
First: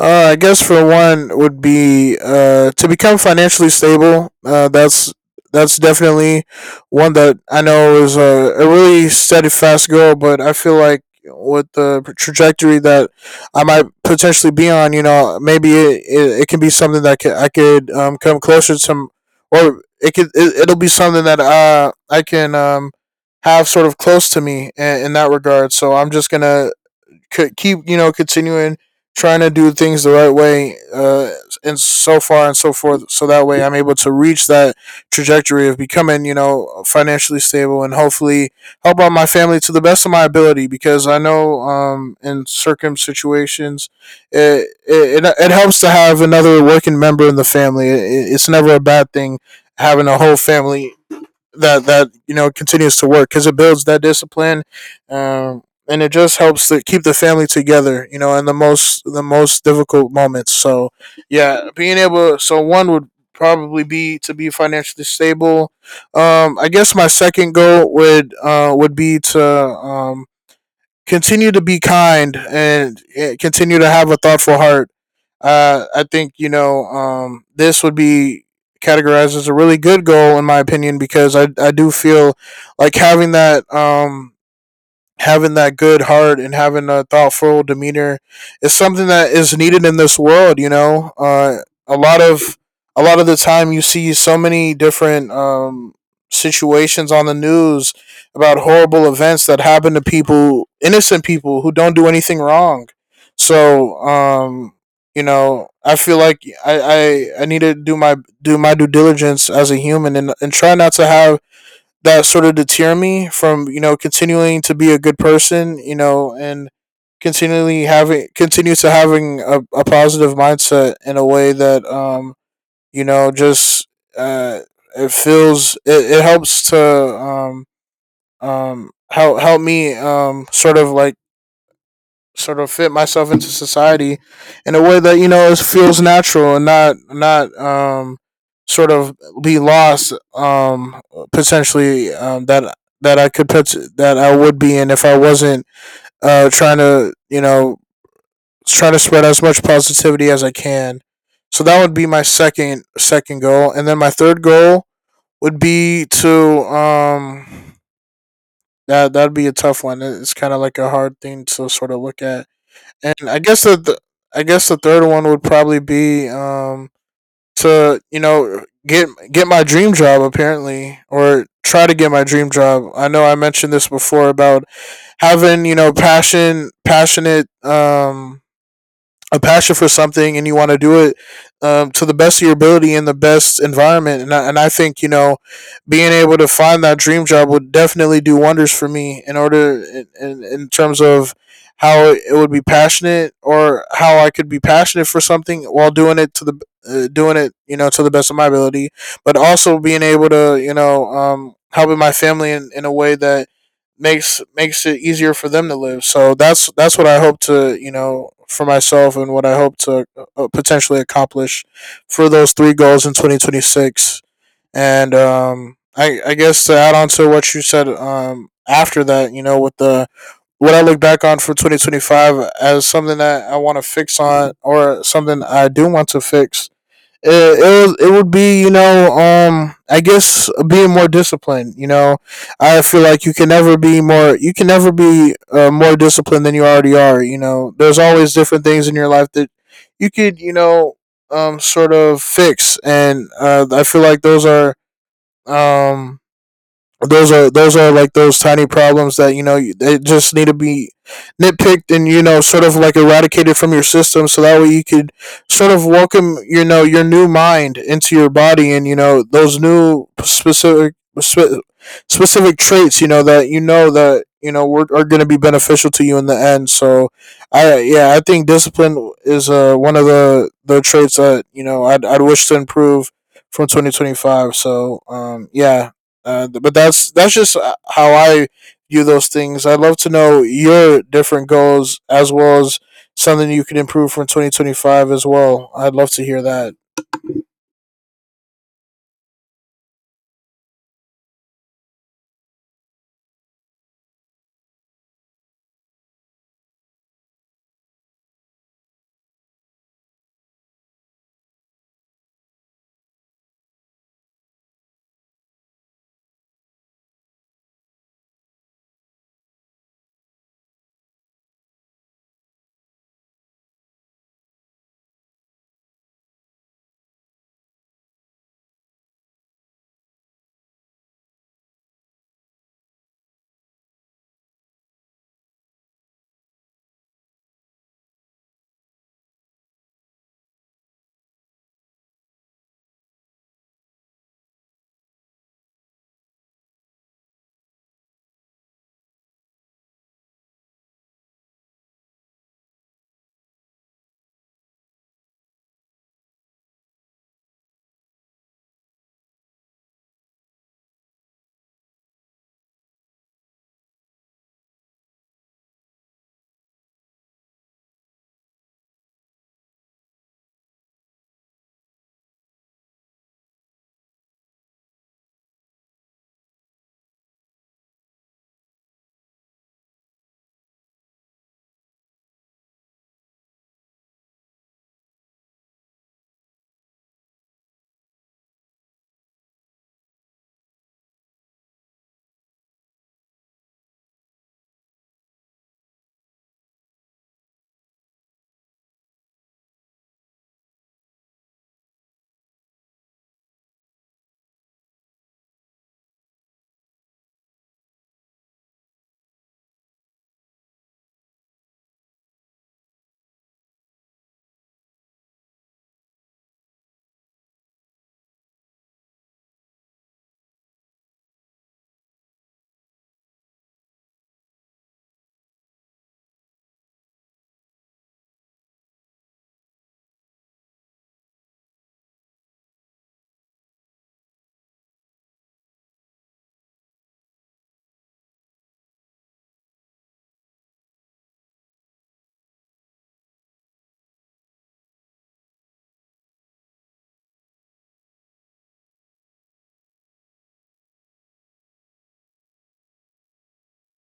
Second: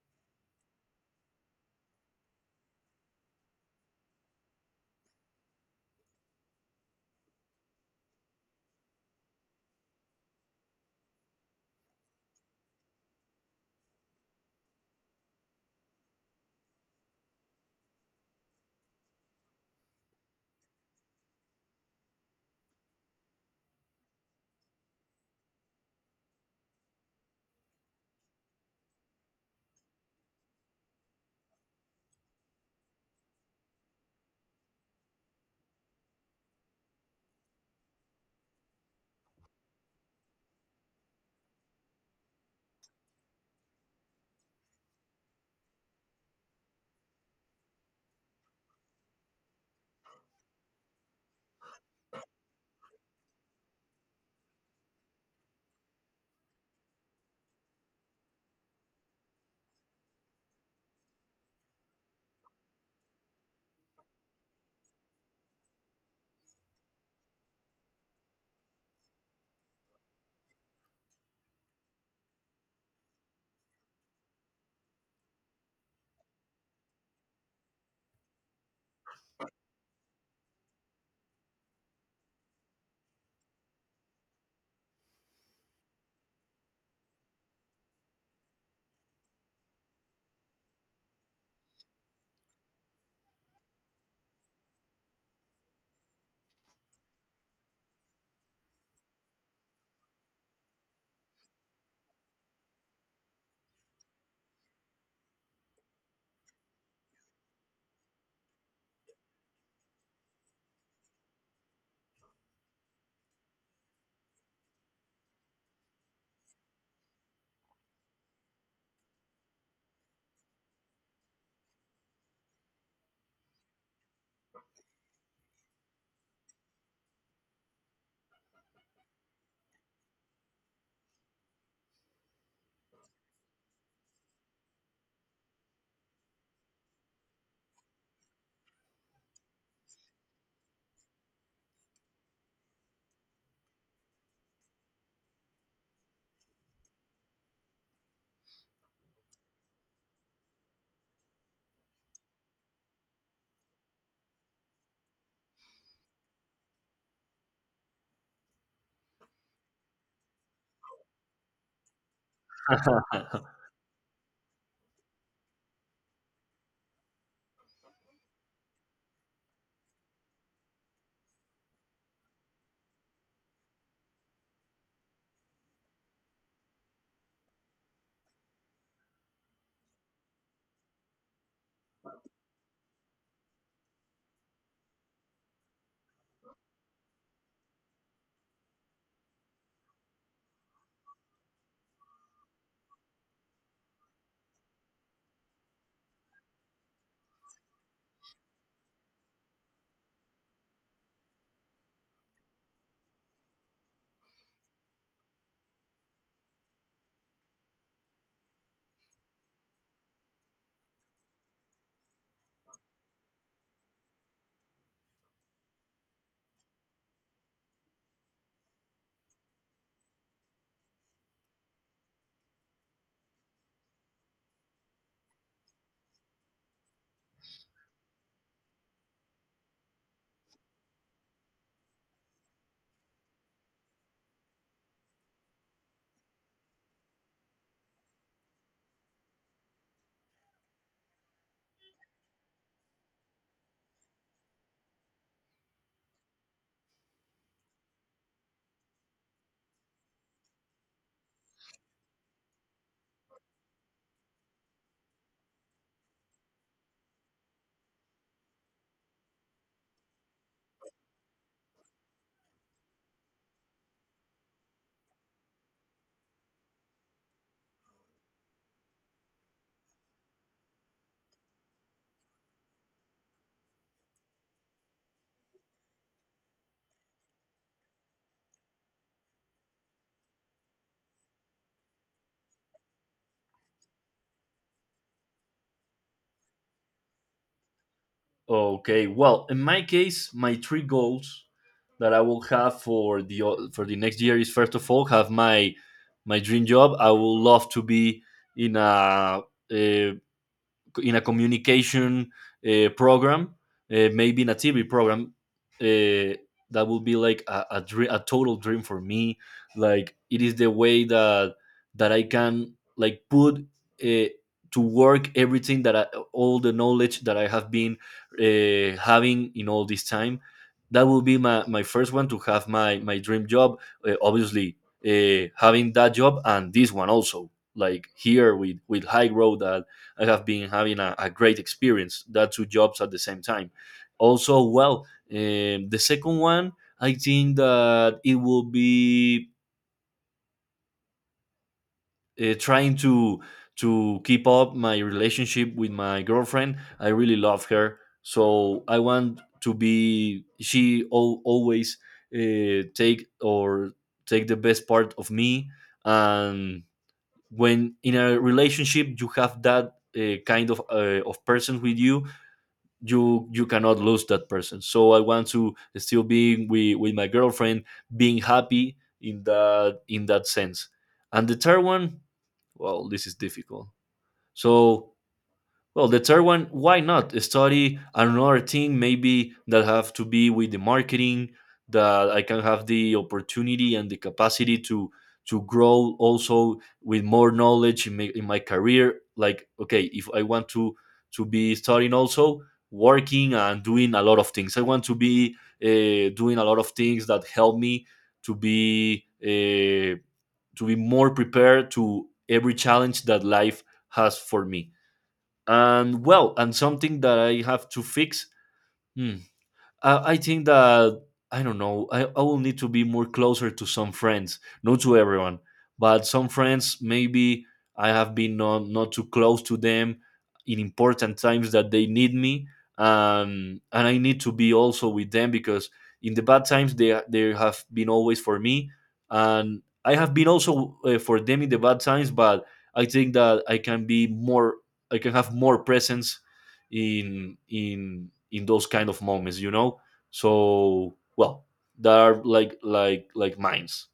S2: uh, I guess for one would be, uh, to become financially stable. Uh, that's that's definitely one that I know is a, a really steadfast goal, but I feel like with the trajectory that I might potentially be on, you know, maybe it, it, it can be something that ca- I could, um, come closer to, or it could it, it'll be something that uh, I can, um, have sort of close to me in, in that regard. So I'm just gonna could keep, you know, continuing trying to do things the right way, uh, and so far and so forth, so that way I'm able to reach that trajectory of becoming, you know, financially stable, and hopefully help out my family to the best of my ability, because I know, um, in certain situations it, it, it, helps to have another working member in the family. It, it's never a bad thing having a whole family that that you know continues to work because it builds that discipline, um, and it just helps to keep the family together, you know, in the most the most difficult moments. So yeah, being able, so one would probably be to be financially stable. Um, I guess my second goal would uh would be to um continue to be kind, and eh, continue to have a thoughtful heart. uh, I think, you know, um, this would be categorized as a really good goal, in my opinion, because I I do feel like having that um, having that good heart and having a thoughtful demeanor is something that is needed in this world. You know, uh, a lot of a lot of the time, you see so many different um, situations on the news about horrible events that happen to people, innocent people who don't do anything wrong. So, um, you know, I feel like I, I, I need to do my do my due diligence as a human and, and try not to have that sort of deter me from, you know, continuing to be a good person, you know, and continually having continue to having a, a positive mindset in a way that um you know just uh it feels it, it helps to um um help help me um sort of like sort of fit myself into society in a way that you know is, feels natural and not not um sort of be lost, um potentially, um that that I could put that I would be in if I wasn't uh trying to, you know, trying to spread as much positivity as I can. So that would be my second second goal, and then my third goal would be to, um that that'd be a tough one. It's kind of like a hard thing to sort of look at. And I guess the, th- I guess the third one would probably be um to, you know, get get my dream job, apparently, or try to get my dream job. I know I mentioned this before about having, you know, passion passionate um a passion for something and you want to do it, um, to the best of your ability in the best environment. And I, and I think, you know, being able to find that dream job would definitely do wonders for me in order, in, in, terms of how it would be passionate or how I could be passionate for something while doing it to the, uh, doing it, you know, to the best of my ability, but also being able to, you know, um, helping my family in, in a way that makes makes it easier for them to live. So that's that's what I hope to, you know, for myself, and what I hope to uh, potentially accomplish for those three goals in twenty twenty-six. And um, I I guess to add on to what you said, um, after that, you know, with the what I look back on for twenty twenty-five as something that I want to fix on, or something I do want to fix, it, it was it would be, you know, um I guess being more disciplined. You know, I feel like you can never be more you can never be, uh, more disciplined than you already are. You know, there's always different things in your life that you could, you know, um sort of fix, and uh, I feel like those are um those are those are like those tiny problems that, you know, they just need to be nitpicked, and you know, sort of like eradicated from your system, so that way you could sort of welcome, you know, your new mind into your body, and you know those new specific spe- specific traits, you know, that you know that you know were, are going to be beneficial to you in the end. So I yeah, I think discipline is, uh, one of the the traits that you know i'd, I'd wish to improve from twenty twenty-five. So um yeah, and but that's that's just, uh, how I view those things. I'd love to know your different goals, as well as something you can improve from twenty twenty-five as well. I'd love to hear that.
S1: Okay. Well, in my case, my three goals that I will have for the o- for the next year is, first of all, have my my dream job. I would love to be in a, uh in a communication uh, program, uh, maybe in a T V program, uh, that would be like a a, dream, a total dream for me. Like, it is the way that that I can like put uh, to work everything that I, all the knowledge that I have been uh, having in all this time. That will be my, my first one, to have my my dream job. Uh, obviously, uh, having that job, and this one also, like here with with High Road, that I have been having a, a great experience. That two jobs at the same time. Also, well, um the second one, I think that it will be uh, trying to to keep up my relationship with my girlfriend. I really love her, so I want to be. She al- always uh, take or take the best part of me. And when in a relationship you have that uh, kind of uh, of person with you, you you cannot lose that person. So I want to still be with, with my girlfriend, being happy in that in that sense. And the third one, well, this is difficult. So, well, the third one, why not study another thing, maybe that have to be with the marketing, that I can have the opportunity and the capacity to to grow also with more knowledge in my, in my career. Like, okay, if I want to to be studying also, working, and doing a lot of things, I want to be uh, doing a lot of things that help me to be uh, to be more prepared to every challenge that life has for me. And well, and something that I have to fix. hmm, uh, I think that I don't know. I, I will need to be more closer to some friends, not to everyone, but some friends. Maybe I have been not not too close to them in important times that they need me, um, and I need to be also with them, because in the bad times they they have been always for me, and I have been also uh, for them in the bad times. But I think that I can be more. I can have more presence in in in those kind of moments, you know. So well, they are like like like mines.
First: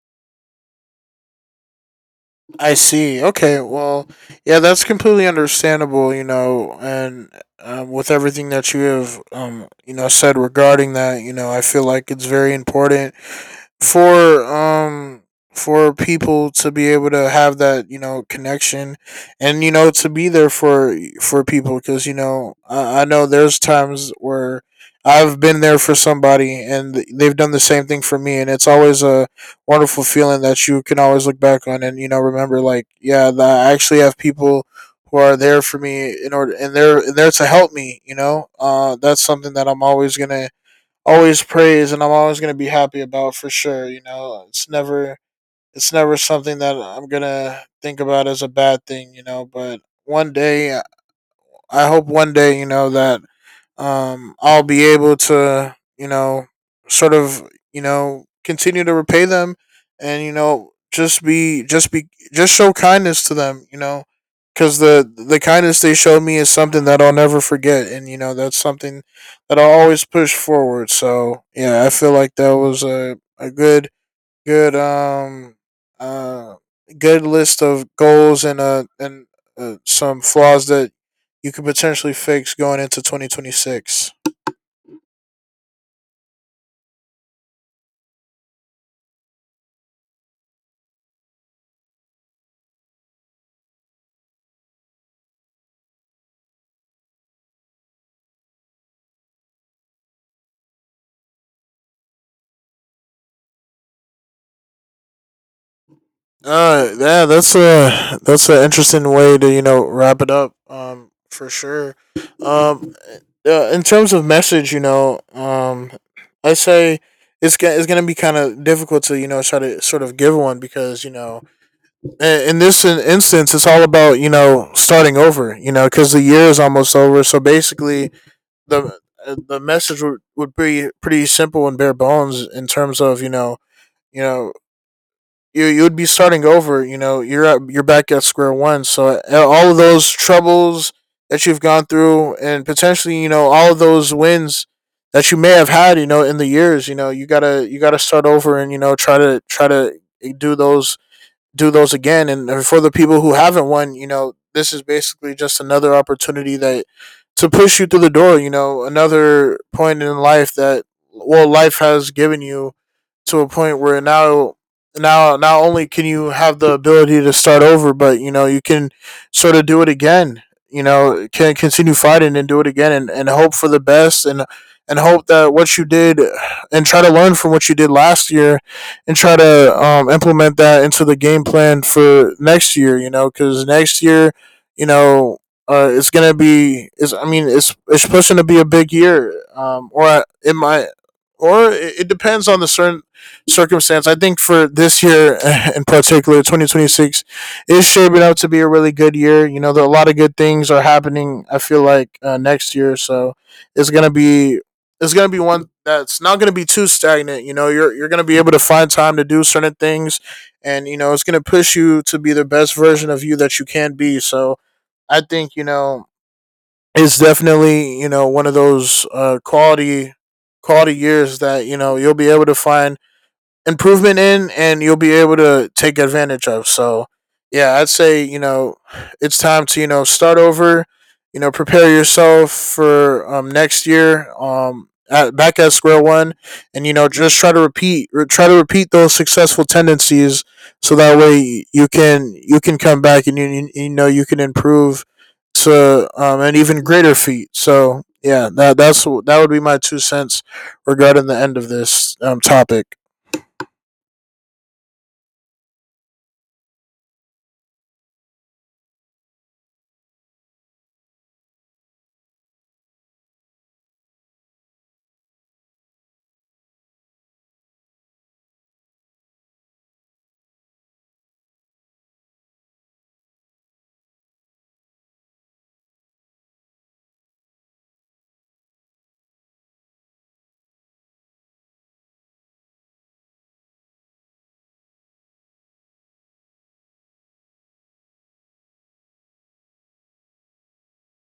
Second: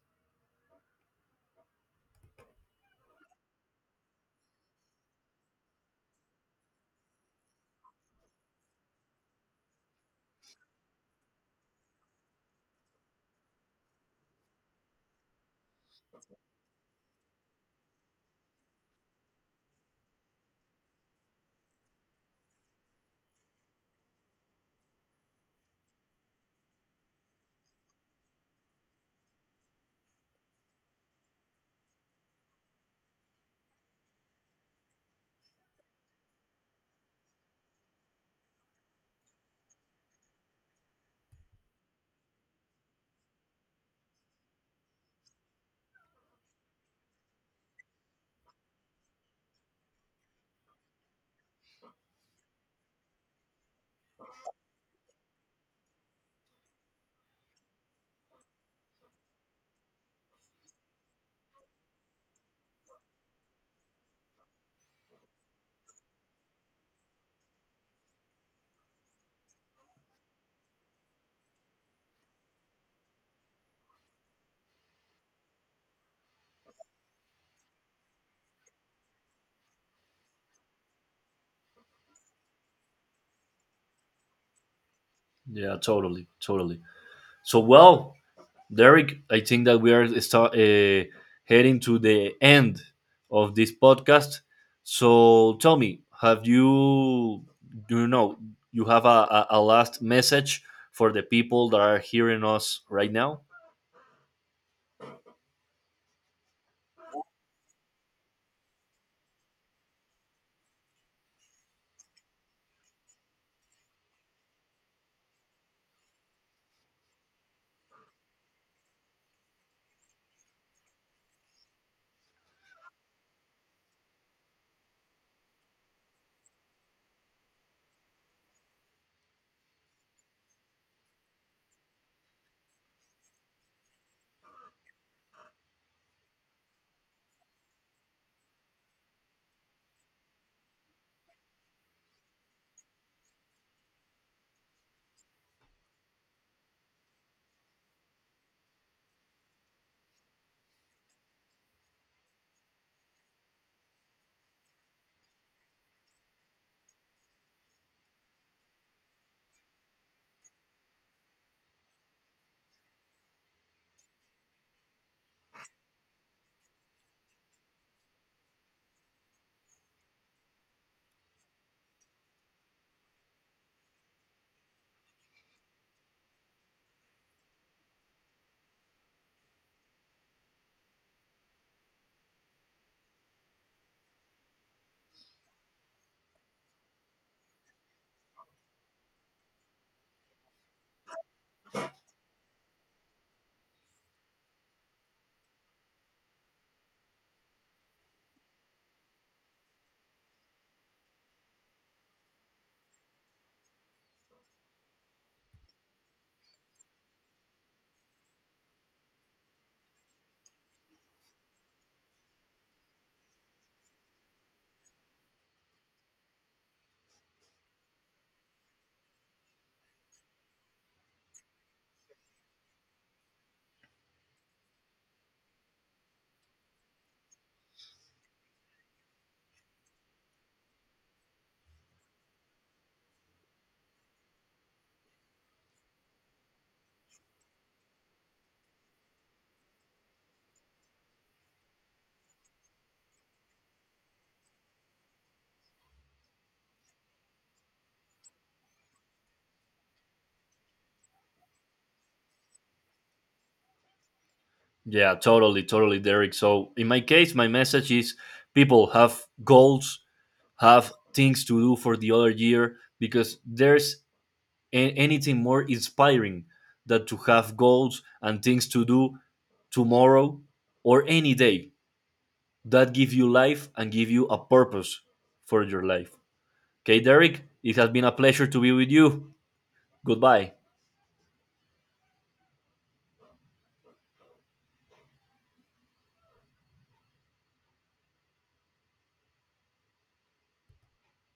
S2: I see. Okay, well, yeah, that's completely understandable. You know, and um, with everything that you have, um, you know, said regarding that, you know, I feel like it's very important for um for people to be able to have that, you know, connection, and you know to be there for for people, because you know I, I know there's times where I've been there for somebody, and they've done the same thing for me, and it's always a wonderful feeling that you can always look back on. And you know, remember, like, yeah, that I actually have people who are there for me in order, and they're and they're to help me, you know. Uh, that's something that I'm always gonna always praise, and I'm always going to be happy about, for sure. You know, it's never it's never something that I'm going to think about as a bad thing, you know, but one day, I hope one day, you know, that um, I'll be able to, you know, sort of, you know, continue to repay them, and you know, just be, just be, just show kindness to them, you know, because the the kindness they showed me is something that I'll never forget, and you know, that's something that I'll always push forward. So yeah, I feel like that was a a good good um uh good list of goals, and uh and uh, some flaws that you could potentially fix going into twenty twenty-six.
S1: Yeah, totally, totally. So well, Derek, I think that we are start, uh, heading to the end of this podcast. So tell me, have you, do you know, you have a, a, a last message for the people that are hearing us right now?
S2: Uh yeah, that's a that's an interesting way to, you know, wrap it up. Um, for sure. Um, uh, in terms of message, you know, um, I say it's go- it's gonna be kind of difficult to, you know, try to sort of give one, because you know in this instance, it's all about, you know, starting over, you know, because the year is almost over. So basically, the uh, the message would, would be pretty simple and bare bones in terms of, you know you know you you would be starting over. You know, you're at, you're back at square one. So uh, all of those troubles that you've gone through, and potentially you know all of those wins that you may have had, you know, in the years, you know, you gotta you gotta start over, and you know try to try to do those do those again. And for the people who haven't won, you know, this is basically just another opportunity that to push you through the door. You know, another point in life that, well, life has given you, to a point where now now not only can you have the ability to start over, but you know you can sort of do it again. You know, can continue fighting and do it again, and, and hope for the best, and and hope that what you did, and try to learn from what you did last year, and try to, um, implement that into the game plan for next year. You know, because next year, you know, uh, it's gonna be is I mean it's it's pushing to be a big year, um, or it might, or it, it depends on the certain circumstance. I think for this year in particular, two thousand twenty-six is shaping up to be a really good year. You know, there are a lot of good things are happening, I feel like, uh, next year. So it's gonna be it's gonna be one that's not gonna be too stagnant. You know, you're you're gonna be able to find time to do certain things, and you know, it's gonna push you to be the best version of you that you can be. So I think you know it's definitely, you know, one of those, uh, quality quality years that you know you'll be able to find improvement in, and you'll be able to take advantage of. So, yeah, I'd say, you know, it's time to, you know, start over, you know, prepare yourself for, um, next year, um, at, back at square one, and, you know, just try to repeat, re- try to repeat those successful tendencies, so that way you can, you can come back, and, you, you, you know, you can improve to, um, an even greater feat. So, yeah, that, that's, that would be my two cents regarding the end of this um, topic.
S1: Yeah, totally, totally, Derek. So, in my case, my message is, people have goals, have things to do for the other year, because there's a- anything more inspiring than to have goals and things to do tomorrow or any day, that give you life and give you a purpose for your life. Okay, Derek, it has been a pleasure to be with you. Goodbye.